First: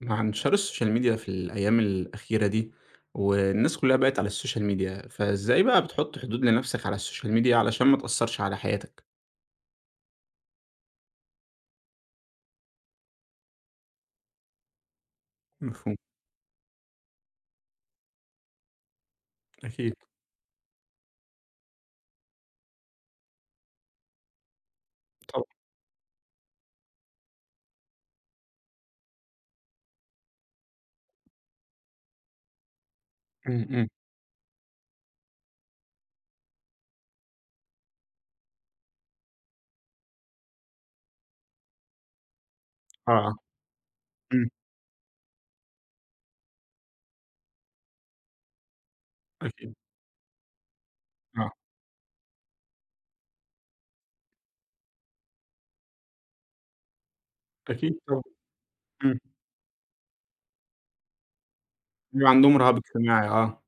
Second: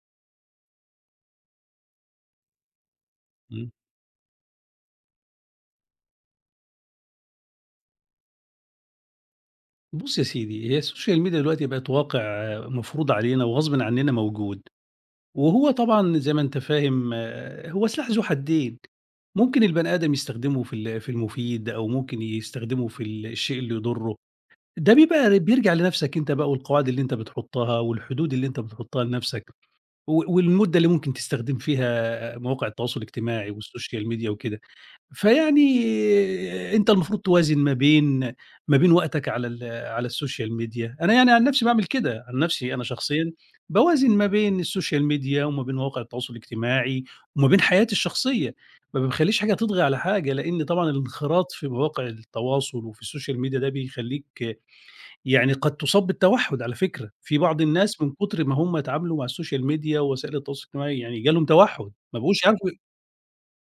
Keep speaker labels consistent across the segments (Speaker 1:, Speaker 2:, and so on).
Speaker 1: مع انتشار السوشيال ميديا في الأيام الأخيرة دي
Speaker 2: إمم.
Speaker 1: والناس كلها بقت على السوشيال ميديا فإزاي بقى بتحط حدود لنفسك على السوشيال ميديا علشان ما تأثرش على حياتك؟
Speaker 2: بُص يا سيدي، هي السوشيال ميديا دلوقتي بقت واقع مفروض علينا وغصبٍ عننا موجود، وهو
Speaker 1: مفهوم.
Speaker 2: طبعًا زي ما أنت فاهم هو سلاح ذو حدين، ممكن البني
Speaker 1: أكيد
Speaker 2: آدم يستخدمه في المفيد أو ممكن يستخدمه في الشيء اللي يضره، ده بيبقى
Speaker 1: طبعًا.
Speaker 2: بيرجع لنفسك أنت بقى والقواعد اللي أنت بتحطها والحدود اللي أنت بتحطها لنفسك، و والمدة اللي ممكن تستخدم فيها مواقع التواصل الاجتماعي
Speaker 1: إمم، إمم.
Speaker 2: والسوشيال ميديا وكده. فيعني أنت المفروض توازن ما بين وقتك على السوشيال ميديا، أنا يعني عن نفسي باعمل كده، عن نفسي أنا شخصيًا
Speaker 1: آه،
Speaker 2: باوازن ما
Speaker 1: إمم.
Speaker 2: بين السوشيال ميديا وما بين مواقع التواصل الاجتماعي وما بين حياتي الشخصية، ما باخلّيش حاجة
Speaker 1: أكيد.
Speaker 2: تطغى على حاجة، لإن طبعًا
Speaker 1: آه.
Speaker 2: الانخراط في مواقع التواصل وفي السوشيال ميديا ده بيخلّيك يعني قد تصاب بالتوحُّد على فكرة، في بعض
Speaker 1: أكيد
Speaker 2: الناس من
Speaker 1: طبعًا.
Speaker 2: كتر ما هم اتعاملوا
Speaker 1: إمم.
Speaker 2: مع السوشيال ميديا ووسائل التواصل الاجتماعي يعني جالهم توحُّد،
Speaker 1: بيبقى عندهم رهاب اجتماعي آه.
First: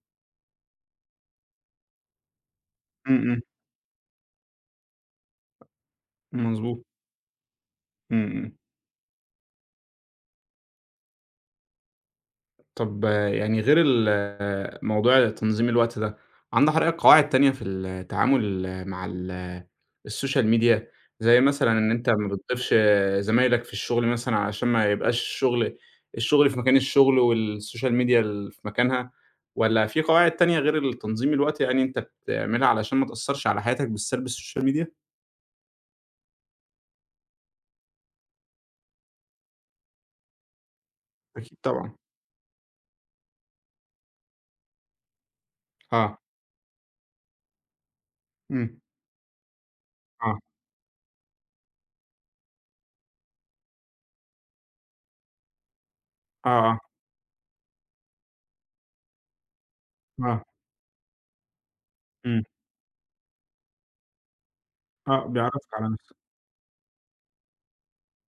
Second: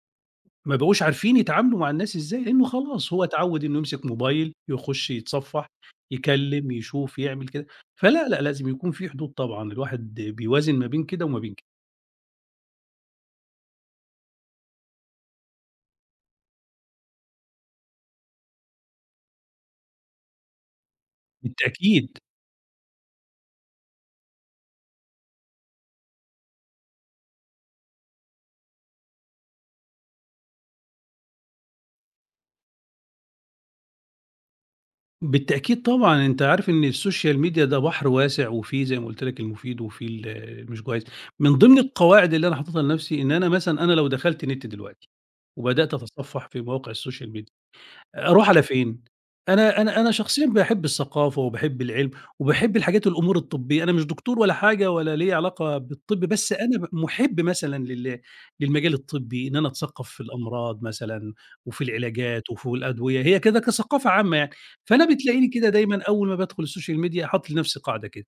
Speaker 2: ما بقوش عارفين يتعاملوا مع الناس إزاي، لإنه خلاص
Speaker 1: إمم،
Speaker 2: هو
Speaker 1: إمم.
Speaker 2: اتعوّد إنه يمسك موبايل، يخُش يتصفّح، يكلّم،
Speaker 1: مضبوط.
Speaker 2: يشوف، يعمل كده،
Speaker 1: إمم،
Speaker 2: فلأ، لأ،
Speaker 1: إمم.
Speaker 2: لازم يكون في حدود طبعًا، الواحد بيوازن ما بين كده وما بين كده.
Speaker 1: طب يعني غير ال آه، موضوع تنظيم الوقت ده، عندك حضرتك قواعد تانية في التعامل مع ال آه، السوشيال ميديا، زي مثلًا إن أنت
Speaker 2: بالتأكيد.
Speaker 1: ما بتضيفش زمايلك في الشغل مثلًا علشان ما يبقاش الشغل في مكان الشغل والسوشيال ميديا في مكانها، والّا في قواعد تانية غير تنظيم الوقت يعني أنت بتعملها علشان ما تأثّرش على حياتك بالسلب السوشيال ميديا؟
Speaker 2: بالتأكيد طبعًا، أنت عارف إن السوشيال ميديا ده بحر واسع وفيه زي ما قُلت لك المفيد وفيه المش كويس، من
Speaker 1: أكيد
Speaker 2: ضمن
Speaker 1: طبعًا،
Speaker 2: القواعد اللي أنا حاططها لنَفْسي إن أنا مثلًا أنا لو دخلت نِت دلوقتي وبدأت
Speaker 1: آه،
Speaker 2: أتصفّح في مواقع السوشيال ميديا أروح على
Speaker 1: إمم،
Speaker 2: فين؟ أنا
Speaker 1: آه،
Speaker 2: شخصيًا باحب الثقافة وباحب العلم، وباحب الأمور الطبية، أنا مش دكتور ولا حاجة ولا ليّا علاقة بالطب،
Speaker 1: آه،
Speaker 2: بس أنا
Speaker 1: آه،
Speaker 2: مُحب مثلًا للمجال الطبي، إن أنا أتثقف في
Speaker 1: آه،
Speaker 2: الأمراض مثلًا، وفي
Speaker 1: إمم،
Speaker 2: العلاجات وفي الأدوية، هي كده كثقافة عامة يعني، فأنا
Speaker 1: آه،
Speaker 2: بتلاقيني كده
Speaker 1: بيعرّفك على
Speaker 2: دايمًا
Speaker 1: نَفْسك،
Speaker 2: أول ما بادخل السوشيال ميديا حاطط لنفسي قاعدة كده.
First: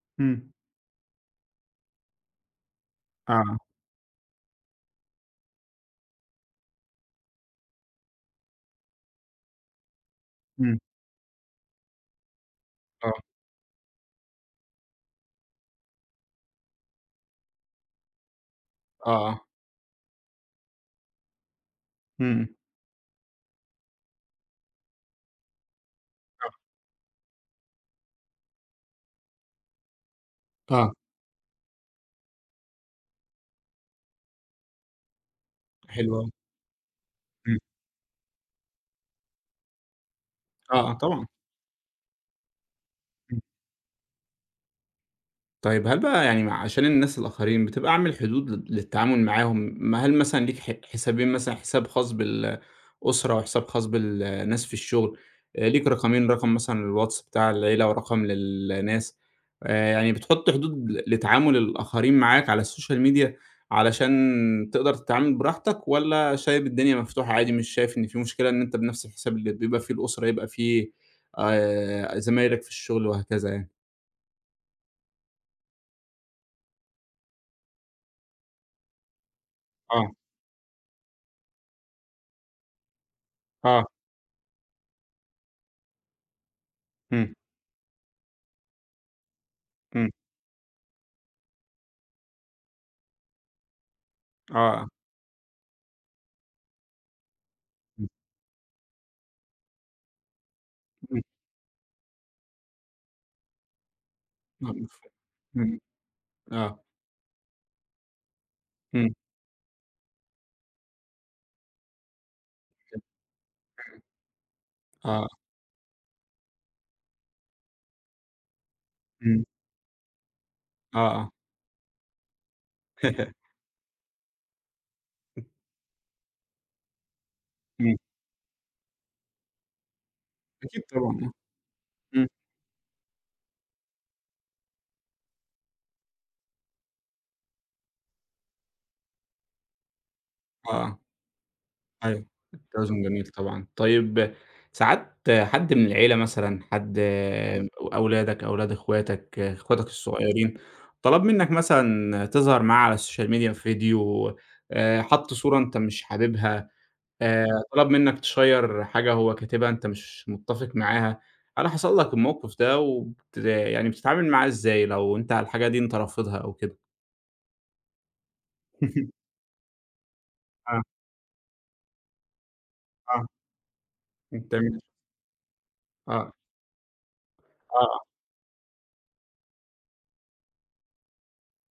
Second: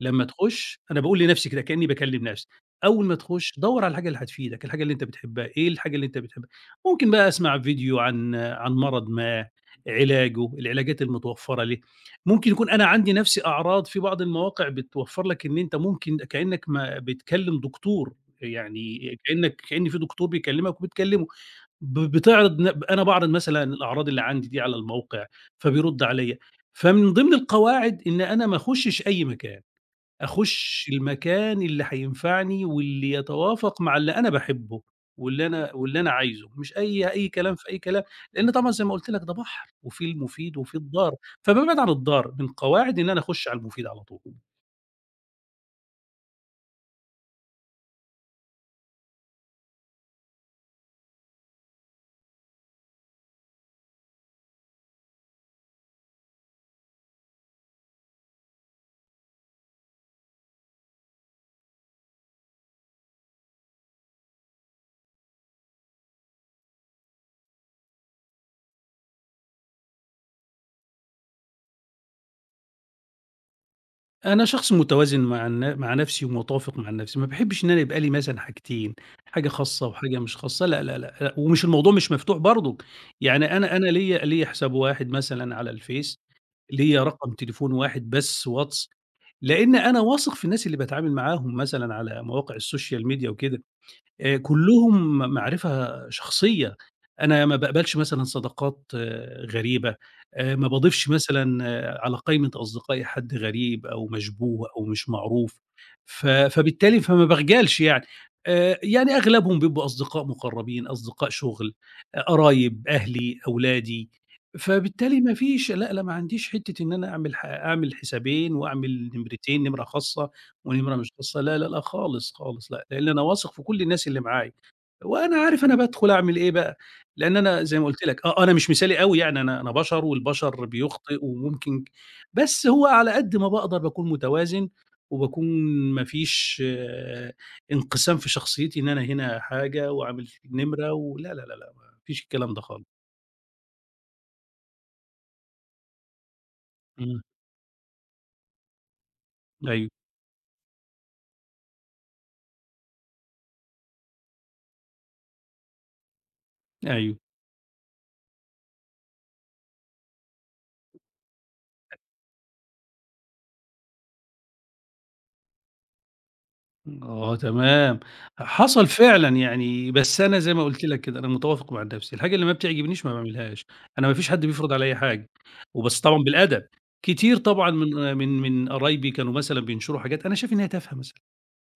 Speaker 2: لمّا
Speaker 1: إمم،
Speaker 2: تخش أنا باقول لنفسي كده كإني باكلم نفسي، أول ما تخش
Speaker 1: آه،
Speaker 2: دوّر على الحاجة اللي هتفيدك، الحاجة اللي أنت بتحبها، إيه الحاجة اللي أنت بتحبها؟ ممكن بقى أسمع فيديو عن مرض ما، علاجه،
Speaker 1: إمم،
Speaker 2: العلاجات المتوفرة ليه، ممكن يكون أنا
Speaker 1: آه،
Speaker 2: عندي نفسي أعراض في بعض المواقع بتوفر لك إن أنت ممكن كإنك ما بتكلم دكتور، يعني
Speaker 1: آه، آه.
Speaker 2: كإن في دكتور بيكلمك وبتكلمه، ب
Speaker 1: إمم.
Speaker 2: بتعرض ن أنا باعرض مثلًا الأعراض اللي عندي دي على الموقع، فبيرد عليَّ، فمن ضمن القواعد إن أنا ما أخشش أي مكان.
Speaker 1: آه،
Speaker 2: أخُش
Speaker 1: آه،
Speaker 2: المكان اللي هينفعني واللي يتوافق مع اللي أنا باحبه، واللي أنا
Speaker 1: حلو أوي.
Speaker 2: عايزه، مش أي كلام
Speaker 1: إمم.
Speaker 2: في أي كلام، لإن طبعًا زي ما قُلت لك ده بحر، وفي المفيد وفي
Speaker 1: آه، آه
Speaker 2: الضار،
Speaker 1: طبعًا.
Speaker 2: فبابعد عن الضار، من قواعدي إن أنا
Speaker 1: إمم.
Speaker 2: أخُش على المفيد على طول.
Speaker 1: طيب هل بقى يعني مع عشان الناس الآخرين بتبقى عامل حدود للتعامل معاهم، ما هل مثلًا ليك حسابين مثلًا حساب خاص بالأسرة وحساب خاص بالناس في الشغل، ليك رقمين رقم مثلًا للواتس بتاع العيلة ورقم للناس، يعني بتحط حدود لتعامل الآخرين معاك على السوشيال ميديا علشان تقدر تتعامل براحتك، والّا شايف الدنيا مفتوحة عادي مش شايف إن في مشكلة إن أنت بنفس الحساب اللي بيبقى فيه الأسرة يبقى فيه زمايلك في الشغل وهكذا يعني؟
Speaker 2: أنا شخص متوازن مع نَفْسي ومتوافق مع نَفْسي، ما باحبش إن أنا يبقى لي مثلًا حاجتين، حاجة خاصة
Speaker 1: آه،
Speaker 2: وحاجة مش خاصة، لا، لا، لأ، لأ، ومش الموضوع مش مفتوح برضُك، يعني أنا
Speaker 1: آه،
Speaker 2: أنا ليّا حساب واحد مثلًا على الفيس، ليّا رقم
Speaker 1: إمم.
Speaker 2: تليفون واحد بس واتس لإن أنا
Speaker 1: إمم،
Speaker 2: واثق في الناس اللي باتعامل معاهم مثلًا على مواقع السوشيال ميديا وكده،
Speaker 1: آه،
Speaker 2: كلّهم معرفة شخصية، أنا ما باقبلش
Speaker 1: إمم،
Speaker 2: مثلًا صداقات غريبة، ما باضيفش
Speaker 1: إمم،
Speaker 2: مثلًا على قايمة أصدقائي حد غريب أو مشبوه
Speaker 1: إمم،
Speaker 2: أو مش معروف،
Speaker 1: إمم،
Speaker 2: ف
Speaker 1: آه،
Speaker 2: فبالتالي فما باخجلش يعني، يعني
Speaker 1: إمم،
Speaker 2: أغلبهم بيبقوا أصدقاء مقربين، أصدقاء شغل، قرايب، أهلي، أولادي، فبالتالي
Speaker 1: آه،
Speaker 2: ما فيش لأ، لأ ما عنديش حتّة إن أنا أعمل حسابين وأعمل
Speaker 1: إمم،
Speaker 2: نمرتين، نمرة خاصة والنمرة
Speaker 1: آه،
Speaker 2: مش
Speaker 1: آه.
Speaker 2: قصة لا، لا، لأ خالص، خالص لأ، لإن أنا واثق في كل الناس اللي معايا، وأنا عارف أنا بادخل أعمل إيه بقى، لإن أنا زي ما
Speaker 1: إمم،
Speaker 2: قُلت لك أنا مش مثالي أوي يعني أنا بشر والبشر
Speaker 1: أكيد
Speaker 2: بيخطئ
Speaker 1: طبعًا،
Speaker 2: وممكن
Speaker 1: إمم،
Speaker 2: بس هو على قد ما باقدر باكون متوازن، وباكون ما فيش انقسام في شخصيتي إن أنا هنا حاجة وعامل نمرة
Speaker 1: آه،
Speaker 2: ولا، لا، لا، لأ، ما فيش
Speaker 1: أيوه،
Speaker 2: الكلام ده خالص.
Speaker 1: التوازن جميل طبعًا. طيب ساعات حد من العيلة مثلًا، حد
Speaker 2: إمم،
Speaker 1: أولادك، أولاد أخواتك، أخواتك
Speaker 2: أيوه،
Speaker 1: الصغيّرين، طلب منّك مثلًا تظهر معاه على السوشيال ميديا في فيديو، حَط صورة أنت مش حاببها
Speaker 2: أيوه.
Speaker 1: آآ، طلب منك تشيّر حاجة هو كاتبها أنت مش متّفق معاها، هل حصل لك الموقف ده يعني بتتعامل معاه إزاي لو أنت على الحاجة دي أنت رافضها أو كده؟
Speaker 2: آه تمام، حصل فعلًا يعني، بس أنا زي ما
Speaker 1: آه،
Speaker 2: قُلت لك كده، أنا متوافق مع نفسي، الحاجة اللي ما بتعجبنيش ما
Speaker 1: آه،
Speaker 2: باعملهاش، أنا ما فيش
Speaker 1: ما
Speaker 2: حد بيفرض
Speaker 1: بتعملش
Speaker 2: عليّا حاجة، وبس طبعًا
Speaker 1: آه،
Speaker 2: بالأدب، كتير طبعًا
Speaker 1: آه،
Speaker 2: من قرايبي كانوا مثلًا بينشروا حاجات أنا شايف إن هي تافهة مثلًا،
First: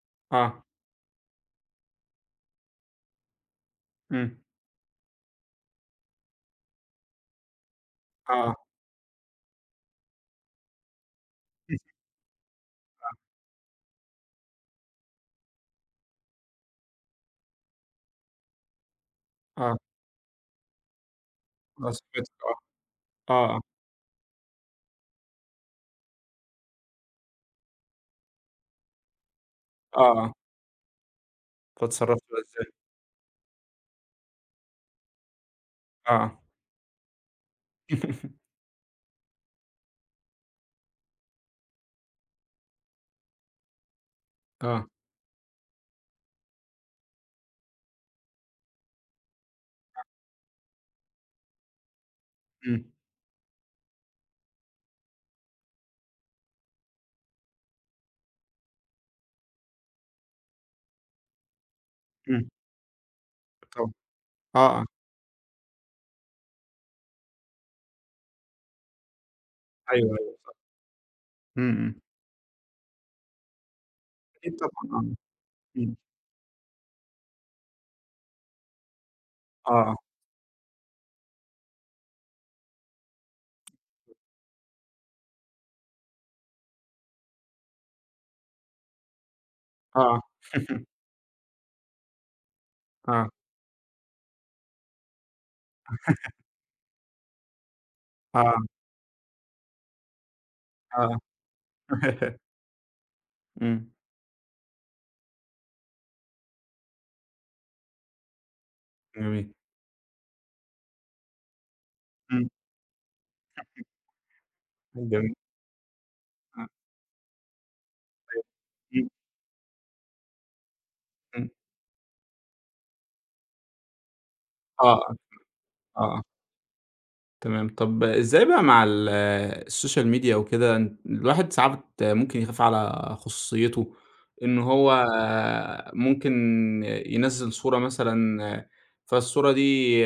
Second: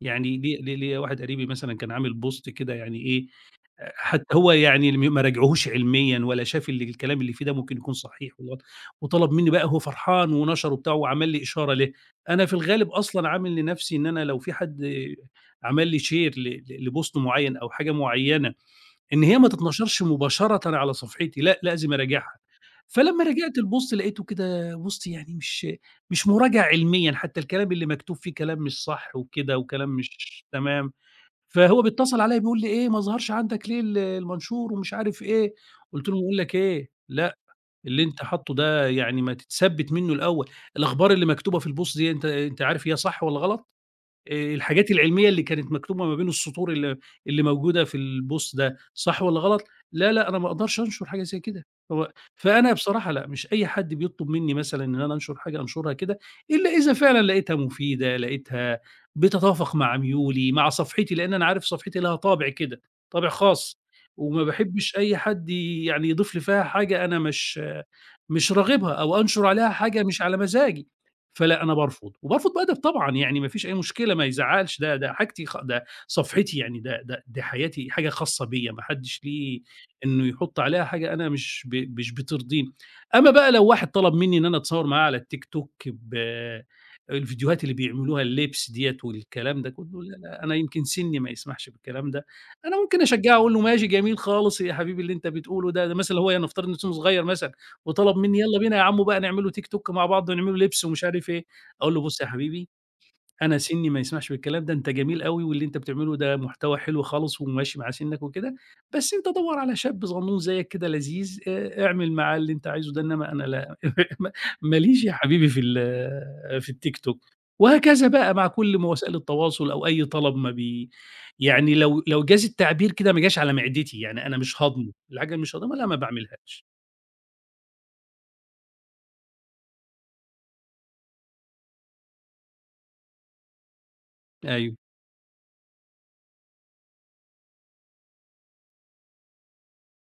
Speaker 2: يعني ليّا
Speaker 1: آه،
Speaker 2: ليّا ليّا واحد قريبي مثلًا كان عامل بوست كده يعني إيه، حتى
Speaker 1: إمم،
Speaker 2: هو يعني اللي ما راجعهوش علميًا ولا شاف اللي الكلام اللي فيه ده ممكن يكون صحيح
Speaker 1: آه،
Speaker 2: والغلط، وطلب منّي بقى هو فرحان ونشره وبتاع وعمل لي إشارة ليه، أنا في الغالب أصلًا عامل لنفسي إن أنا لو في حد عمل لي share ل ل لpost معيّن أو حاجة معيّنة، إن هي ما
Speaker 1: آه،
Speaker 2: تتنشرش مباشرةً على صفحتي، لأ
Speaker 1: آه،
Speaker 2: لازم
Speaker 1: صاحبتك
Speaker 2: أراجعها، فلمّا
Speaker 1: آه،
Speaker 2: راجعت
Speaker 1: آه،
Speaker 2: الpost لقيته كده post يعني مش مراجعة علميًا، حتى الكلام اللي مكتوب فيه كلام مش صح وكده وكلام
Speaker 1: آه، آه،
Speaker 2: مش تمام. فهو بيتصل
Speaker 1: فاتصرّفت
Speaker 2: عليّا
Speaker 1: بقى
Speaker 2: بيقول لي:
Speaker 1: إزاي؟
Speaker 2: "إيه ما ظهرش عندك ليه المنشور،" ومش عارف إيه، قُلت له: "باقول
Speaker 1: آه،
Speaker 2: لك إيه، لأ، اللي أنت حاطّه ده يعني ما تتثبِّت منّه الأول، الأخبار اللي مكتوبة في الpost دي أنت عارف هي صح والّا غلط؟"
Speaker 1: آه،
Speaker 2: الحاجات العلمية اللي كانت مكتوبة ما بين السطور اللي موجودة في البوست ده، صح والّا غلط؟ لا، لأ، أنا ما أقدرش أنشر حاجة زي كده، هو فأنا
Speaker 1: إمم،
Speaker 2: بصراحة لأ، مش أي حد بيطلب منّي مثلًا إن أنا أنشر حاجة أنشرها كده، إلا إذا فعلًا لقيتها مفيدة، لقيتها بتتوافق مع ميولي، مع صفحتي، لإن أنا عارف صفحتي لها
Speaker 1: إمم،
Speaker 2: طابع كده، طابع خاص،
Speaker 1: طبعًا،
Speaker 2: وما
Speaker 1: آه، آه،
Speaker 2: باحبش أي حد يعني يضيف لي فيها حاجة أنا مش راغبها، أو أنشر عليها حاجة
Speaker 1: أيوه،
Speaker 2: مش
Speaker 1: أيوه،
Speaker 2: على
Speaker 1: صح،
Speaker 2: مزاجي. فلأ،
Speaker 1: إمم،
Speaker 2: أنا
Speaker 1: إمم،
Speaker 2: بارفض، وبارفض بأدب طبعًا، يعني ما فيش أي مشكلة، ما
Speaker 1: أكيد
Speaker 2: يزعّلش، ده
Speaker 1: طبعًا
Speaker 2: ده
Speaker 1: آه،
Speaker 2: حاجتي خ ده
Speaker 1: إمم،
Speaker 2: صفحتي يعني، ده ده دي حياتي، حاجة خاصة بيّا، ما حدّش ليه
Speaker 1: آه،
Speaker 2: إنه يحُط عليها حاجة أنا مش بترضيني. أمّا بقى لو واحد طلب منّي إن أنا أتصوّر معاه على الTikTok الفيديوهات اللي بيعملوها اللبس ديّة والكلام ده كُلّه، لا،
Speaker 1: آه،
Speaker 2: لا، أنا يمكن سِنّي ما يسمحش بالكلام ده. أنا ممكن
Speaker 1: آه،
Speaker 2: أشجّعه، أقول له: "ماشي، جميل خالص يا حبيبي اللي أنت بتقوله ده." ده مثلًا هو يعني نفترض إن سِنّه صغير مثلًا. وطلب منّي يالّا
Speaker 1: آه،
Speaker 2: بينا يا عمو بقى نعمله تيك توك مع بعض ونعمله لبس ومش
Speaker 1: آه،
Speaker 2: عارف إيه، أقول له: "بُص يا حبيبي، أنا
Speaker 1: إمم.
Speaker 2: سِنّي ما يسمحش بالكلام ده، أنت جميل أوي واللي أنت بتعمله ده محتوى حلو خالص وماشي مع سِنّك وكده، بس أنت
Speaker 1: جميل.
Speaker 2: دَوّر على شاب صغنون زيّك كده لذيذ، اعمل معاه
Speaker 1: إمم.
Speaker 2: اللي أنت عايزه ده، إنّما أنا لا ما ماليش يا
Speaker 1: جميل.
Speaker 2: حبيبي
Speaker 1: آه.
Speaker 2: في التيك توك." وهكذا بقى مع كل ما
Speaker 1: إمم،
Speaker 2: وسائل التواصل أو أي طلب ما بي
Speaker 1: إمم.
Speaker 2: يعني لو جاز التعبير كده ما جاش على معدتي، يعني أنا مش
Speaker 1: آه،
Speaker 2: هاضمه،
Speaker 1: آه،
Speaker 2: الحاجة اللي مش هاضمها لأ ما
Speaker 1: آه.
Speaker 2: باعملهاش.
Speaker 1: تمام. طب إزاي بقى مع السوشيال ميديا وكده أن الواحد ساعات ممكن يخاف على خصوصيته، إن
Speaker 2: أيوه.
Speaker 1: هو ممكن ينزّل صورة مثلًا، فالصورة دي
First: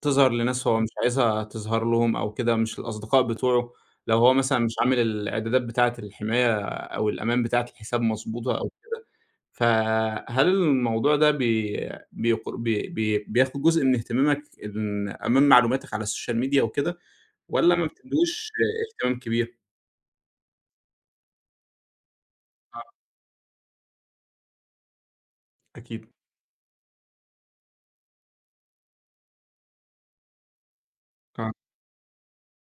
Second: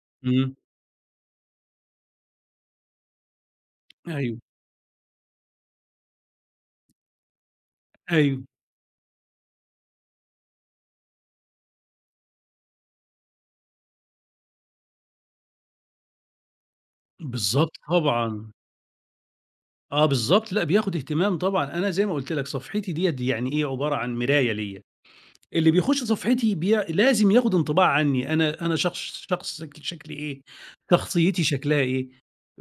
Speaker 1: تظهر
Speaker 2: إمم.
Speaker 1: لناس هو مش عايزها تظهر لهم أو كده مش الأصدقاء بتوعه، لو هو
Speaker 2: أيوه،
Speaker 1: مثلًا مش عامل الإعدادات بتاعة الحماية أو الأمان بتاعة الحساب
Speaker 2: أيوه،
Speaker 1: مضبوطة أو فهل الموضوع ده بي بيق بي بي بياخد جزء من اهتمامك إن أمام معلوماتك على السوشيال ميديا وكده
Speaker 2: بالضبط
Speaker 1: والّا ما بتديهوش
Speaker 2: طبعًا،
Speaker 1: اهتمام كبير؟
Speaker 2: آه بالضبط، لأ بياخد اهتمام طبعًا، أنا زي ما قُلت لك صفحتي
Speaker 1: آه،
Speaker 2: ديّة يعني إيه، عبارة عن مراية ليّا. اللي بيخش
Speaker 1: أكيد.
Speaker 2: صفحتي لازم ياخد انطباع عني، أنا شخص شخص شك شكلي إيه، شخصيتي
Speaker 1: آه،
Speaker 2: شكلها إيه،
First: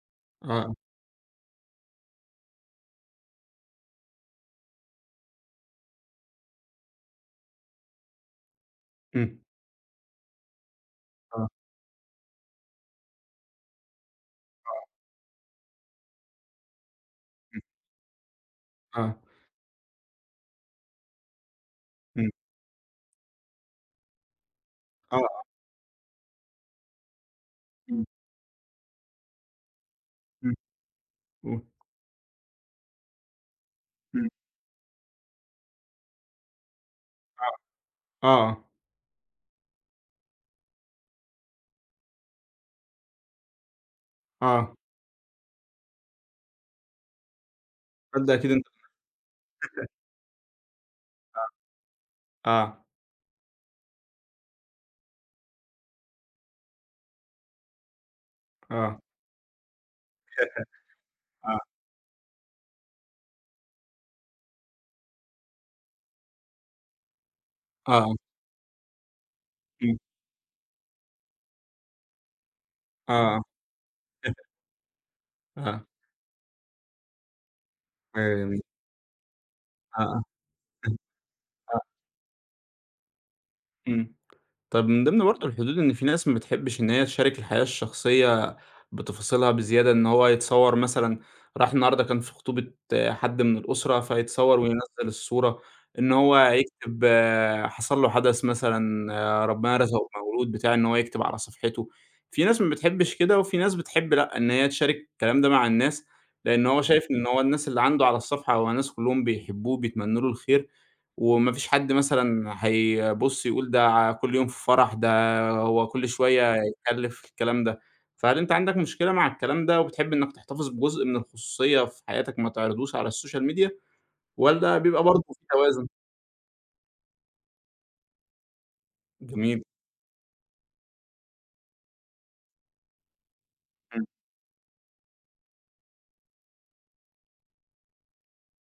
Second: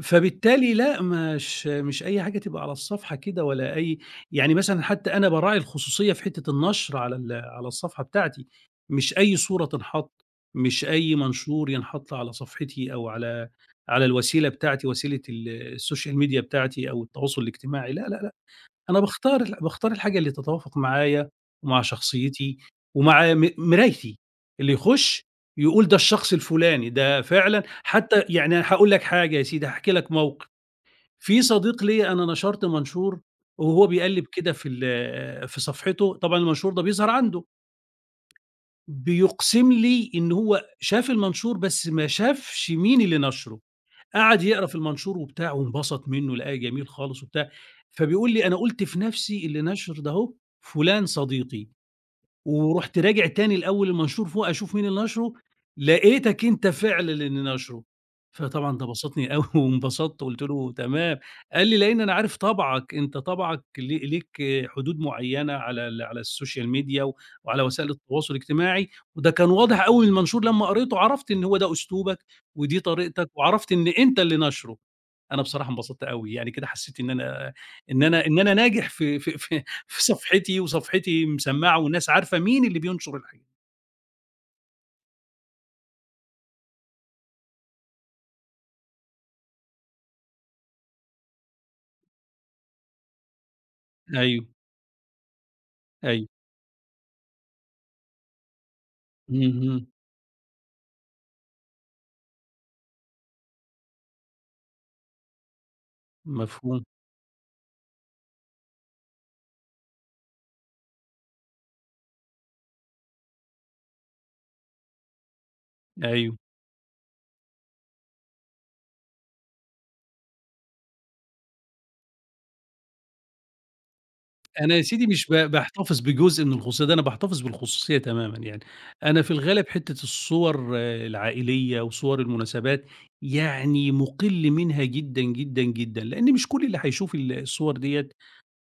Speaker 2: فبالتالي
Speaker 1: آه،
Speaker 2: لأ، مش أي حاجة تبقى على الصفحة كده ولا أي يعني مثلًا حتى أنا باراعي الخصوصية في حتة النشر على الصفحة بتاعتي، مش أي
Speaker 1: إمم،
Speaker 2: صورة تنحط، مش أي
Speaker 1: آه،
Speaker 2: منشور ينحط على صفحتي أو على الوسيلة بتاعتي، وسيلة السوشيال ميديا بتاعتي أو التواصل
Speaker 1: إمم،
Speaker 2: الاجتماعي، لا، لا، أنا
Speaker 1: آه،
Speaker 2: باختار الحاجة اللي تتوافق معايا ومع
Speaker 1: إمم،
Speaker 2: شخصيتي ومع مرايتي، اللي
Speaker 1: آه،
Speaker 2: يخُش
Speaker 1: آه،
Speaker 2: يقول ده الشخص الفلاني، ده فعلًا
Speaker 1: إمم،
Speaker 2: حتى يعني هاقول لك حاجة يا سيدي، هاحكي لك موقف.
Speaker 1: إمم،
Speaker 2: في
Speaker 1: قُل،
Speaker 2: صديق ليّا أنا نشرت منشور وهو بيقلِّب
Speaker 1: إمم،
Speaker 2: كده في صفحته، طبعًا المنشور ده بيظهر عنده،
Speaker 1: آه، آه،
Speaker 2: بيقسم لي إن هو شاف المنشور بس ما شافش مين اللي نشره. قعد يقرا
Speaker 1: آه،
Speaker 2: في المنشور وبتاع وانبسط منه لقاه جميل خالص وبتاع
Speaker 1: تصدق
Speaker 2: فبيقول لي
Speaker 1: أكيد
Speaker 2: انا
Speaker 1: أنت
Speaker 2: قلت في نفسي اللي نشر ده اهو فلان صديقي
Speaker 1: آه،
Speaker 2: ورُحت راجع تاني لأول المنشور فوق أشوف مين اللي نشره، لقيتك أنت فعلًا اللي نشره، فطبعًا ده
Speaker 1: آه،
Speaker 2: بسطني أوي وانبسطت وقُلت له: "تمام."
Speaker 1: آه،
Speaker 2: قال لي: "لإن أنا عارف طبعك، أنت طبعك ليك حدود معيّنة على السوشيال ميديا و وعلى وسائل
Speaker 1: آه،
Speaker 2: التواصل الاجتماعي." وده كان واضح
Speaker 1: إمم،
Speaker 2: أوي من المنشور لمّا قريته، عرفت إن هو ده أسلوبك ودي طريقتك
Speaker 1: آه،
Speaker 2: وعرفت إن أنت اللي نشره. أنا بصراحة
Speaker 1: آه،
Speaker 2: انبسطت أوي، يعني كده حسيت إن أنا إن أنا إن
Speaker 1: آه،
Speaker 2: أنا ناجح في
Speaker 1: آه،
Speaker 2: صفحتي، وصفحتي مسمّعة
Speaker 1: آه،
Speaker 2: والناس عارفة مين اللي بينشر الحاجة.
Speaker 1: إمم. طيب من ضمن برضه الحدود إن في ناس ما بتحبّش إن هي تشارك الحياة الشخصية بتفاصيلها بزيادة، إن هو يتصوّر مثلًا راح النهارده كان في خطوبة حد من الأسرة،
Speaker 2: أيوه،
Speaker 1: فيتصوّر وينزّل الصورة، إن
Speaker 2: أيوه.
Speaker 1: هو يكتب حصل له حدث مثلًا،
Speaker 2: إمم،
Speaker 1: ربنا
Speaker 2: إمم،
Speaker 1: رزقه بمولود بتاع، إن هو يكتب على صفحته. في ناس ما بتحبّش كده، وفي ناس بتحب لأ، إن هي تشارك الكلام ده مع الناس، لإن هو
Speaker 2: مفهوم،
Speaker 1: شايف إن هو الناس اللي عنده على الصفحة هو ناس كلّهم بيحبّوه، بيتمنّوا له الخير، وما فيش حد مثلًا هيبُص يقول ده كل يوم في فرح، ده هو كل
Speaker 2: أيوه.
Speaker 1: شوية يتكلّف الكلام ده. فهل أنت عندك مشكلة مع الكلام ده وبتحب إنّك تحتفظ بجزء من الخصوصية في حياتك ما تعرضوش على السوشيال ميديا
Speaker 2: أنا
Speaker 1: والّا
Speaker 2: يا
Speaker 1: بيبقى
Speaker 2: سيدي
Speaker 1: برضه
Speaker 2: مش
Speaker 1: في توازن؟
Speaker 2: باحتفظ بجزء من الخصوصية ده، أنا باحتفظ بالخصوصية تمامًا يعني. أنا في
Speaker 1: جميل.
Speaker 2: الغالب حتّة الصور العائلية وصور المناسبات، يعني
Speaker 1: إمم.
Speaker 2: مُقِل منها جدًا، جدًا، جدًا، لإن مش كل اللي هيشوف الصور ديّة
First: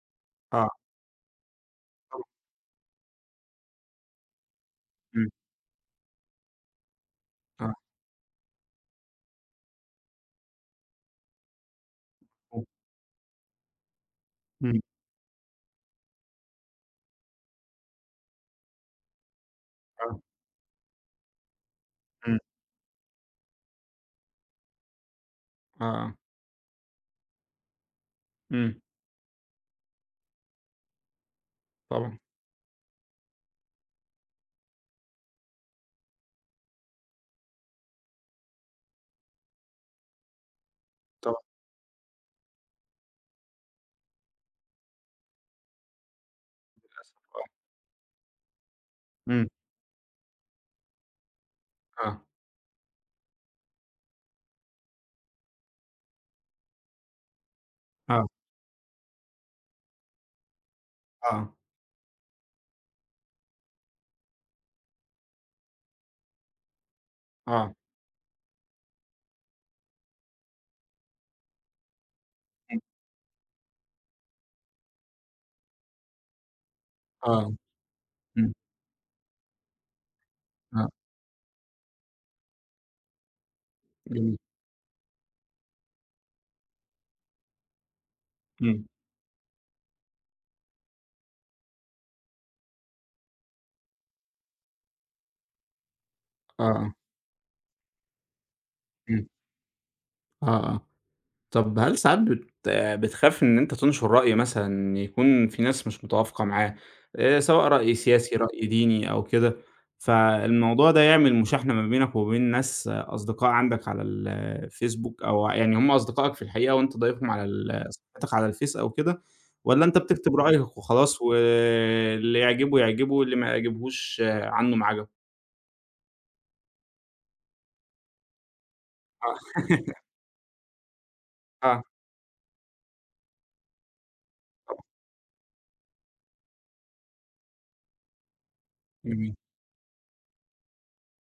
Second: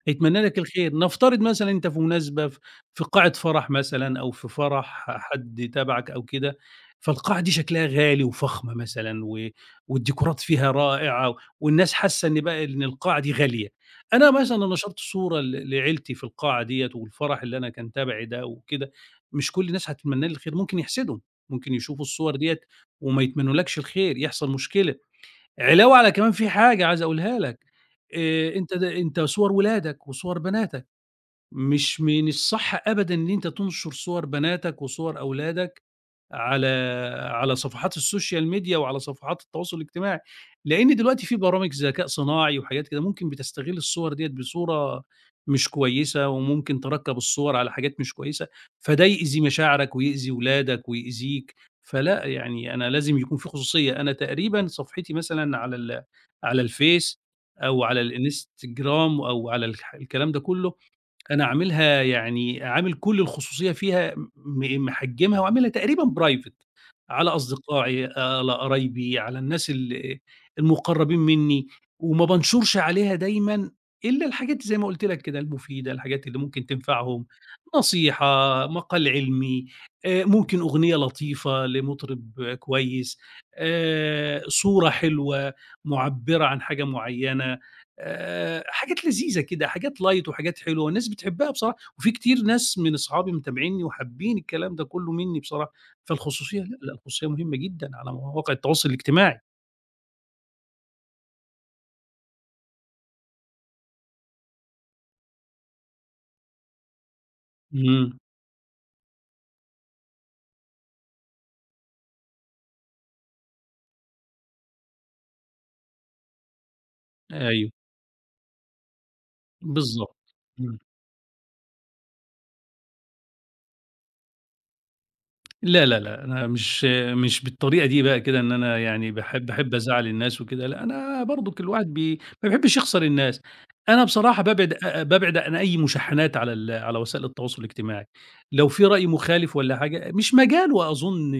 Speaker 2: يتمنى لك
Speaker 1: آه،
Speaker 2: الخير، نفترض مثلًا أنت في
Speaker 1: طبعًا.
Speaker 2: مناسبة في قاعة فرح مثلًا أو في فرح
Speaker 1: إمم.
Speaker 2: حد تبعك أو كده، فالقاعة دي
Speaker 1: آه.
Speaker 2: شكلها غالي وفخمة مثلًا و والديكورات فيها رائعة والناس حاسة إن بقى إن القاعة دي غالية، أنا مثلًا
Speaker 1: إمم.
Speaker 2: نشرت صورة لعيلتي في القاعة ديّة والفرح اللي أنا كان تبعي ده وكده، مش كل الناس
Speaker 1: آه.
Speaker 2: هتتمنى لي الخير، ممكن يحسدوا، ممكن يشوفوا الصور
Speaker 1: إمم.
Speaker 2: ديّة وما يتمنولكش الخير، يحصل مشكلة. علاوة على
Speaker 1: آه.
Speaker 2: كمان في حاجة عايز أقولها لك،
Speaker 1: إمم.
Speaker 2: أنت صور ولادك وصور بناتك، مش
Speaker 1: طبعًا،
Speaker 2: من الصح أبدًا إن أنت تنشر صور بناتك وصور أولادك على على صفحات السوشيال ميديا وعلى صفحات التواصل الاجتماعي، لإن دلوقتي في
Speaker 1: طبعًا
Speaker 2: برامج ذكاء صناعي وحاجات كده ممكن بتستغل الصور ديّة بصورة مش كويسة، وممكن تركّب
Speaker 1: للأسف آه.
Speaker 2: الصور على حاجات مش كويسة، فده يأذي
Speaker 1: إمم.
Speaker 2: مشاعرك ويأذي ولادك ويأذيك،
Speaker 1: آه.
Speaker 2: فلأ يعني أنا لازم يكون في خصوصية، أنا تقريبًا صفحتي مثلًا على الفيس أو على
Speaker 1: آه.
Speaker 2: الإنستجرام أو على الكلام ده كلّه أنا
Speaker 1: آه.
Speaker 2: عاملها يعني عامل كل الخصوصية فيها محجمها وعاملها تقريبًا private على
Speaker 1: آه.
Speaker 2: أصدقائي، على قرايبي، على الناس المقربين مني، وما بانشرش
Speaker 1: إمم.
Speaker 2: عليها دايمًا إلا الحاجات زي ما قلت لك كده المفيدة، الحاجات اللي ممكن تنفعهم،
Speaker 1: آه.
Speaker 2: نصيحة،
Speaker 1: إمم.
Speaker 2: مقال علمي، ممكن
Speaker 1: آه.
Speaker 2: أغنية لطيفة لمطرب كويس،
Speaker 1: جميل.
Speaker 2: صورة حلوة معبرة عن حاجة معينة.
Speaker 1: إمم.
Speaker 2: حاجات لذيذة كده، حاجات light وحاجات حلوة والناس بتحبها بصراحة، وفي كتير ناس من أصحابي متابعينّي وحابين الكلام ده كلّه منّي بصراحة، فالخصوصية لأ،
Speaker 1: آه.
Speaker 2: لأ الخصوصية مهمة جدًا على مواقع التواصل
Speaker 1: إمم.
Speaker 2: الاجتماعي.
Speaker 1: آه، آه. طب هل ساعات بتخاف إن أنت تنشر رأي مثلًا يكون في ناس مش متوافقة معاه، سواء رأي
Speaker 2: إمم،
Speaker 1: سياسي، رأي ديني أو كده، فالموضوع ده يعمل مشاحنة ما بينك وبين ناس أصدقاء عندك على الفيسبوك أو يعني هم أصدقائك في الحقيقة وأنت ضايفهم على
Speaker 2: أيوه،
Speaker 1: صفحتك على الفيس أو كده، والّا أنت
Speaker 2: بالضبط.
Speaker 1: بتكتب رأيك
Speaker 2: إمم.
Speaker 1: وخلاص واللي يعجبه يعجبه واللي ما يعجبهوش عنّه ما عَجَبه؟
Speaker 2: لا، لا، لأ، أنا مش بالطريقة دي بقى كده إن أنا يعني باحب أزعّل الناس وكده، لأ، أنا برضُك
Speaker 1: آه، آه،
Speaker 2: الواحد ما بيحبش يخسر الناس. أنا بصراحة
Speaker 1: طبعًا،
Speaker 2: بابعد عن أي مشاحنات على وسائل التواصل الاجتماعي، لو في رأي
Speaker 1: إمم،
Speaker 2: مخالف والّا حاجة مش مجاله أظُن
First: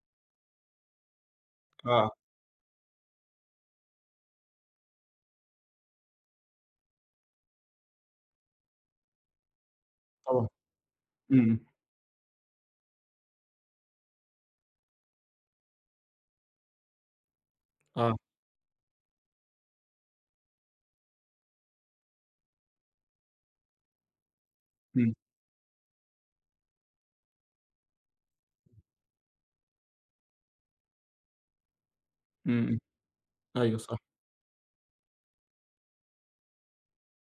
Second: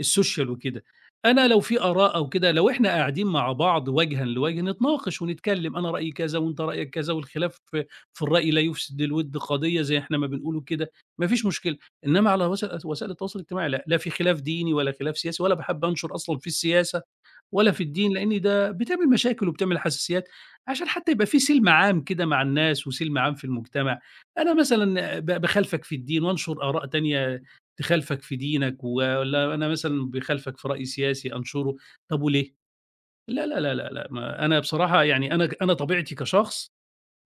Speaker 2: السوشيال وكده، أنا لو في
Speaker 1: آه،
Speaker 2: آراء أو كده لو إحنا قاعدين مع بعض وجهًا لوجه نتناقش ونتكلّم، أنا رأيي كذا وأنت رأيك كذا والخلاف في الرأي لا يُفسد للوِد قضية زي إحنا ما
Speaker 1: طبعًا،
Speaker 2: بنقولوا كده، ما فيش
Speaker 1: إمم،
Speaker 2: مشكلة. إنما على وسائل التواصل الاجتماعي لأ، لا في خلاف ديني ولا خلاف سياسي ولا باحب أنشر أصلًا في السياسة ولا في الدين،
Speaker 1: آه،
Speaker 2: لإن ده بتعمل مشاكل وبتعمل حساسيات عشان حتى يبقى في سلم عام كده مع الناس وسلم عام في المجتمع. أنا
Speaker 1: إمم،
Speaker 2: مثلًا باخالفك في الدين وأنشر آراء تانية تخالفك في دينك، والّا أنا مثلًا باخالفك في رأي سياسي أنشره، طب
Speaker 1: إمم،
Speaker 2: وليه؟
Speaker 1: إمم،
Speaker 2: لا، لا، لا،
Speaker 1: أيوه
Speaker 2: لا،
Speaker 1: صح.
Speaker 2: لأ، ما أنا بصراحة يعني أنا طبيعتي كشخص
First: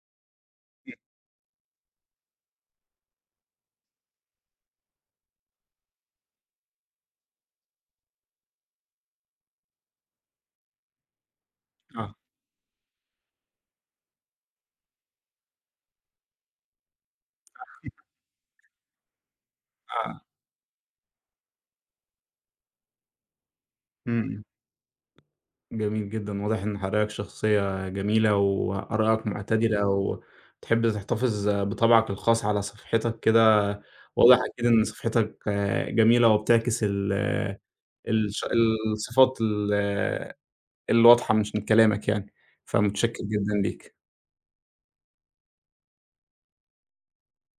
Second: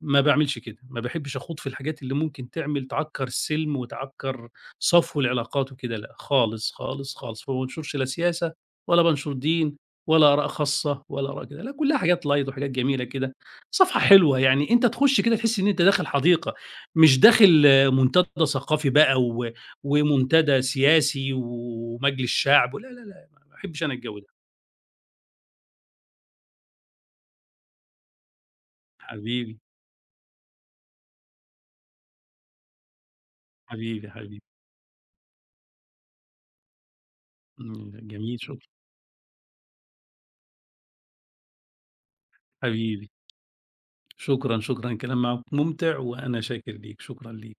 Speaker 2: ما باعملش كده، ما باحبش أخوض في الحاجات اللي ممكن تعمل تعكّر السلم وتعكّر صفو العلاقات وكده لأ، خالص، خالص، خالص، فما بانشرش لا سياسة ولا بانشر دين ولا آراء خاصة ولا آراء كده، لأ كلّها
Speaker 1: آه،
Speaker 2: حاجات light وحاجات جميلة كده، صفحة حلوة يعني أنت تخش كده تحس إن أنت داخل حديقة، مش داخل منتدى ثقافي بقى و
Speaker 1: آه،
Speaker 2: ومنتدى سياسي ومجلس شعب لا، لا، لا، ما باحبش أنا الجو ده.
Speaker 1: إمم، جميل جدًا، واضح إن حضرتك شخصية جميلة وآرائك
Speaker 2: حبيبي،
Speaker 1: معتدلة وبتحب تحتفظ بطبعك الخاص على صفحتك كده،
Speaker 2: حبيبي،
Speaker 1: واضح
Speaker 2: حبيبي،
Speaker 1: أكيد إن صفحتك جميلة وبتعكس ال
Speaker 2: إمم، جميل
Speaker 1: الش
Speaker 2: شكرًا،
Speaker 1: الصفات الواضحة مش من كلامك يعني،
Speaker 2: حبيبي.
Speaker 1: فمتشكر جدًا ليك.
Speaker 2: شكرًا، شكرًا، الكلام معاك ممتع وأنا شاكر ليك، شكرًا ليك.